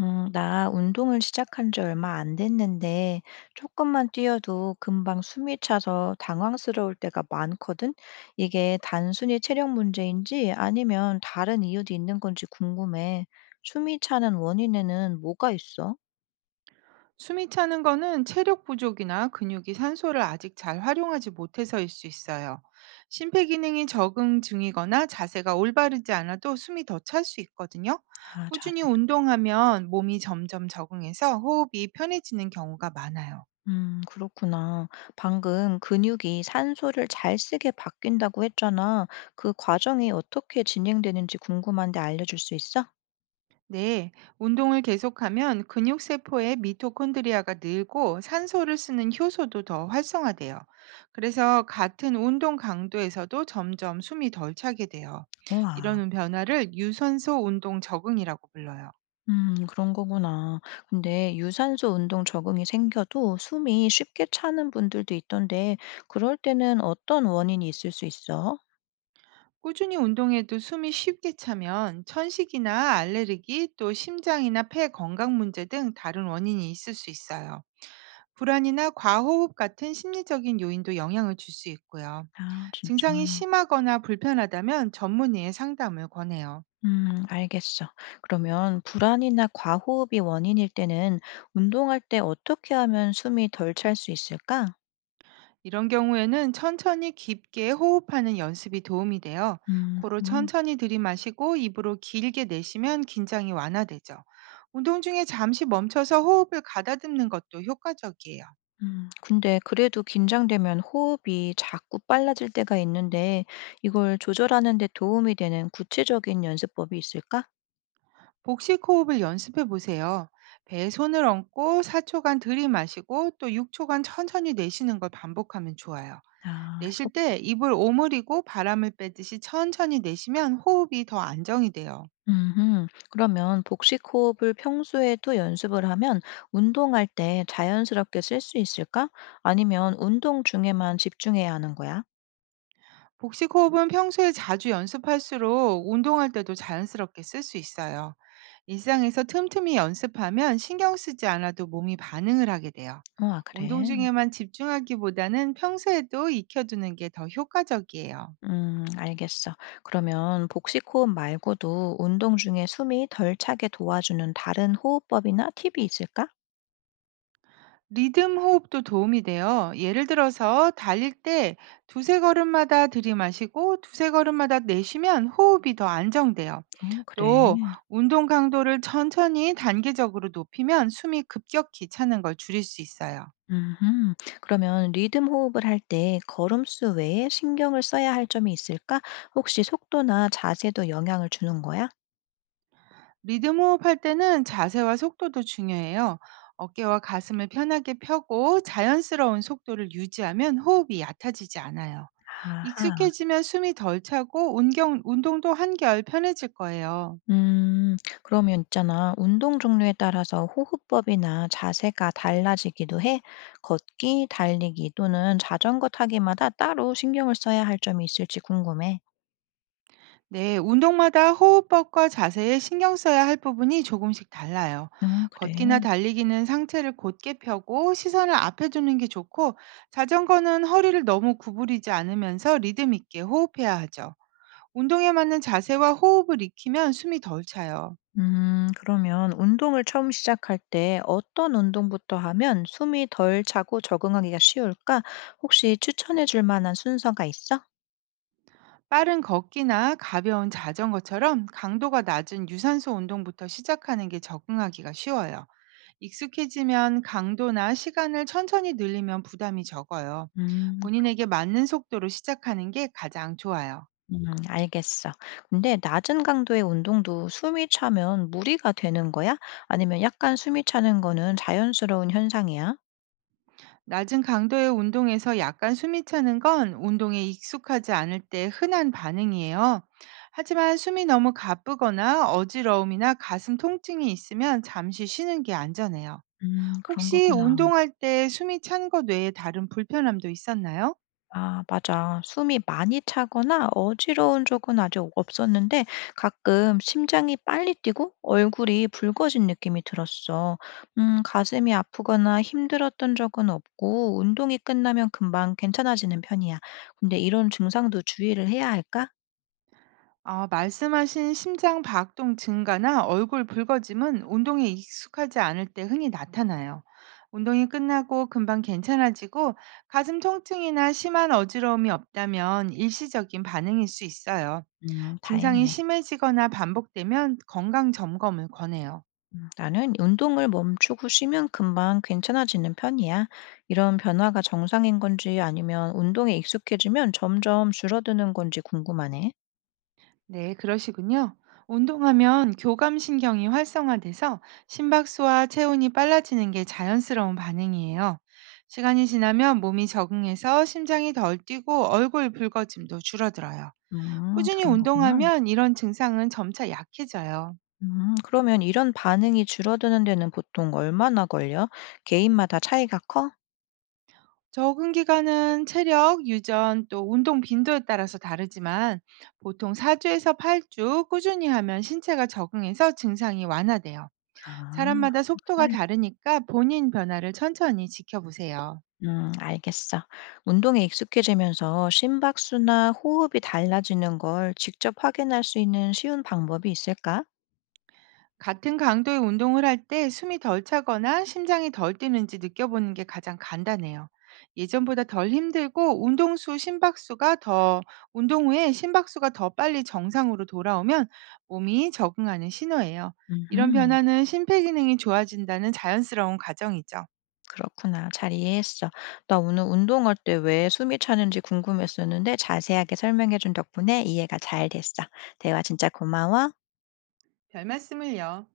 나 운동을 시작한 지 얼마 안 됐는데, 조금만 뛰어도 금방 숨이 차서 당황스러울 때가 많거든? 이게 단순히 체력 문제인지 아니면 다른 이유도 있는 건지 궁금해. 숨이 차는 원인에는 뭐가 있어? 숨이 차는 거는 체력 부족이나 근육이 산소를 아직 잘 활용하지 못해서일 수 있어요. 심폐 기능이 적응 중이거나 자세가 올바르지 않아도 숨이 더 찰 수 있거든요. 아, 꾸준히 자세도? 운동하면 몸이 점점 적응해서 호흡이 편해지는 경우가 많아요. 그렇구나. 방금 근육이 산소를 잘 쓰게 바뀐다고 했잖아. 그 과정이 어떻게 진행되는지 궁금한데 알려줄 수 있어? 네, 운동을 계속하면 근육세포의 미토콘드리아가 늘고 산소를 쓰는 효소도 더 활성화돼요. 그래서 같은 운동 강도에서도 점점 숨이 덜 차게 돼요. 우와. 이런 변화를 유산소 운동 적응이라고 불러요. 그런 거구나. 근데 유산소 운동 적응이 생겨도 숨이 쉽게 차는 분들도 있던데, 그럴 때는 어떤 원인이 있을 수 있어? 꾸준히 운동해도 숨이 쉽게 차면 천식이나 알레르기, 또 심장이나 폐 건강 문제 등 다른 원인이 있을 수 있어요. 불안이나 과호흡 같은 심리적인 요인도 영향을 줄 수 있고요. 아, 진짜. 증상이 심하거나 불편하다면 전문의의 상담을 권해요. 알겠어. 그러면 불안이나 과호흡이 원인일 때는 운동할 때 어떻게 하면 숨이 덜 찰 수 있을까? 이런 경우에는 천천히 깊게 호흡하는 연습이 도움이 돼요. 음, 코로 음, 천천히 들이마시고 입으로 길게 내쉬면 긴장이 완화되죠. 운동 중에 잠시 멈춰서 호흡을 가다듬는 것도 효과적이에요. 근데 그래도 긴장되면 호흡이 자꾸 빨라질 때가 있는데, 이걸 조절하는 데 도움이 되는 구체적인 연습법이 있을까? 복식 호흡을 연습해 보세요. 배에 손을 얹고 4초간 들이마시고 또 6초간 천천히 내쉬는 걸 반복하면 좋아요. 아, 내쉴 해볼게. 때 입을 오므리고 바람을 빼듯이 천천히 내쉬면 호흡이 더 안정이 돼요. 음흠. 그러면 복식 호흡을 평소에도 연습을 하면 운동할 때 자연스럽게 쓸 수 있을까? 아니면 운동 중에만 집중해야 하는 거야? 복식 호흡은 평소에 자주 연습할수록 운동할 때도 자연스럽게 쓸 수 있어요. 일상에서 틈틈이 연습하면 신경 쓰지 않아도 몸이 반응을 하게 돼요. 어, 아, 운동 그래. 중에만 집중하기보다는 평소에도 익혀두는 게 더 효과적이에요. 알겠어. 그러면 복식 호흡 말고도 운동 중에 숨이 덜 차게 도와주는 다른 호흡법이나 팁이 있을까? 리듬 호흡도 도움이 돼요. 예를 들어서 달릴 때 두세 걸음마다 들이마시고 두세 걸음마다 내쉬면 호흡이 더 안정돼요. 어, 그래. 또 운동 강도를 천천히 단계적으로 높이면 숨이 급격히 차는 걸 줄일 수 있어요. 음, 그러면 리듬 호흡을 할 때 걸음수 외에 신경을 써야 할 점이 있을까? 혹시 속도나 자세도 영향을 주는 거야? 리듬 호흡할 때는 자세와 속도도 중요해요. 어깨와 가슴을 편하게 펴고 자연스러운 속도를 유지하면 호흡이 얕아지지 않아요. 아하. 익숙해지면 숨이 덜 차고 운동도 한결 편해질 거예요. 음, 그러면 있잖아. 운동 종류에 따라서 호흡법이나 자세가 달라지기도 해. 걷기, 달리기 또는 자전거 타기마다 따로 신경을 써야 할 점이 있을지 궁금해. 네, 운동마다 호흡법과 자세에 신경 써야 할 부분이 조금씩 달라요. 어, 그래. 걷기나 달리기는 상체를 곧게 펴고 시선을 앞에 두는 게 좋고, 자전거는 허리를 너무 구부리지 않으면서 리듬 있게 호흡해야 하죠. 운동에 맞는 자세와 호흡을 익히면 숨이 덜 차요. 그러면 운동을 처음 시작할 때 어떤 운동부터 하면 숨이 덜 차고 적응하기가 쉬울까? 혹시 추천해 줄 만한 순서가 있어? 빠른 걷기나 가벼운 자전거처럼 강도가 낮은 유산소 운동부터 시작하는 게 적응하기가 쉬워요. 익숙해지면 강도나 시간을 천천히 늘리면 부담이 적어요. 음. 본인에게 맞는 속도로 시작하는 게 가장 좋아요. 음, 알겠어. 근데 낮은 강도의 운동도 숨이 차면 무리가 되는 거야? 아니면 약간 숨이 차는 거는 자연스러운 현상이야? 낮은 강도의 운동에서 약간 숨이 차는 건 운동에 익숙하지 않을 때 흔한 반응이에요. 하지만 숨이 너무 가쁘거나 어지러움이나 가슴 통증이 있으면 잠시 쉬는 게 안전해요. 그런 혹시 거구나. 운동할 때 숨이 찬 것 외에 다른 불편함도 있었나요? 아, 맞아. 숨이 많이 차거나 어지러운 적은 아직 없었는데 가끔 심장이 빨리 뛰고 얼굴이 붉어진 느낌이 들었어. 가슴이 아프거나 힘들었던 적은 없고 운동이 끝나면 금방 괜찮아지는 편이야. 근데 이런 증상도 주의를 해야 할까? 아, 말씀하신 심장 박동 증가나 얼굴 붉어짐은 운동에 익숙하지 않을 때 흔히 나타나요. 운동이 끝나고 금방 괜찮아지고 가슴 통증이나 심한 어지러움이 없다면 일시적인 반응일 수 있어요. 증상이 다행이네. 심해지거나 반복되면 건강 점검을 권해요. 나는 운동을 멈추고 쉬면 금방 괜찮아지는 편이야. 이런 변화가 정상인 건지 아니면 운동에 익숙해지면 점점 줄어드는 건지 궁금하네. 네, 그러시군요. 운동하면 교감신경이 활성화돼서 심박수와 체온이 빨라지는 게 자연스러운 반응이에요. 시간이 지나면 몸이 적응해서 심장이 덜 뛰고 얼굴 붉어짐도 줄어들어요. 꾸준히 그런 거구나. 운동하면 이런 증상은 점차 약해져요. 그러면 이런 반응이 줄어드는 데는 보통 얼마나 걸려? 개인마다 차이가 커? 적응 기간은 체력, 유전, 또 운동 빈도에 따라서 다르지만 보통 4주에서 8주 꾸준히 하면 신체가 적응해서 증상이 완화돼요. 아, 한 사람마다 속도가 달. 다르니까 본인 변화를 천천히 지켜보세요. 알겠어. 운동에 익숙해지면서 심박수나 호흡이 달라지는 걸 직접 확인할 수 있는 쉬운 방법이 있을까? 같은 강도의 운동을 할 때 숨이 덜 차거나 심장이 덜 뛰는지 느껴보는 게 가장 간단해요. 예전보다 덜 힘들고 운동 후에 심박수가 더 빨리 정상으로 돌아오면 몸이 적응하는 신호예요. 이런 음. 변화는 심폐기능이 좋아진다는 자연스러운 과정이죠. 그렇구나. 잘 이해했어. 나 오늘 운동할 때 왜 숨이 차는지 궁금했었는데 자세하게 설명해준 덕분에 이해가 잘 됐어. 대화 진짜 고마워. 별 말씀을요.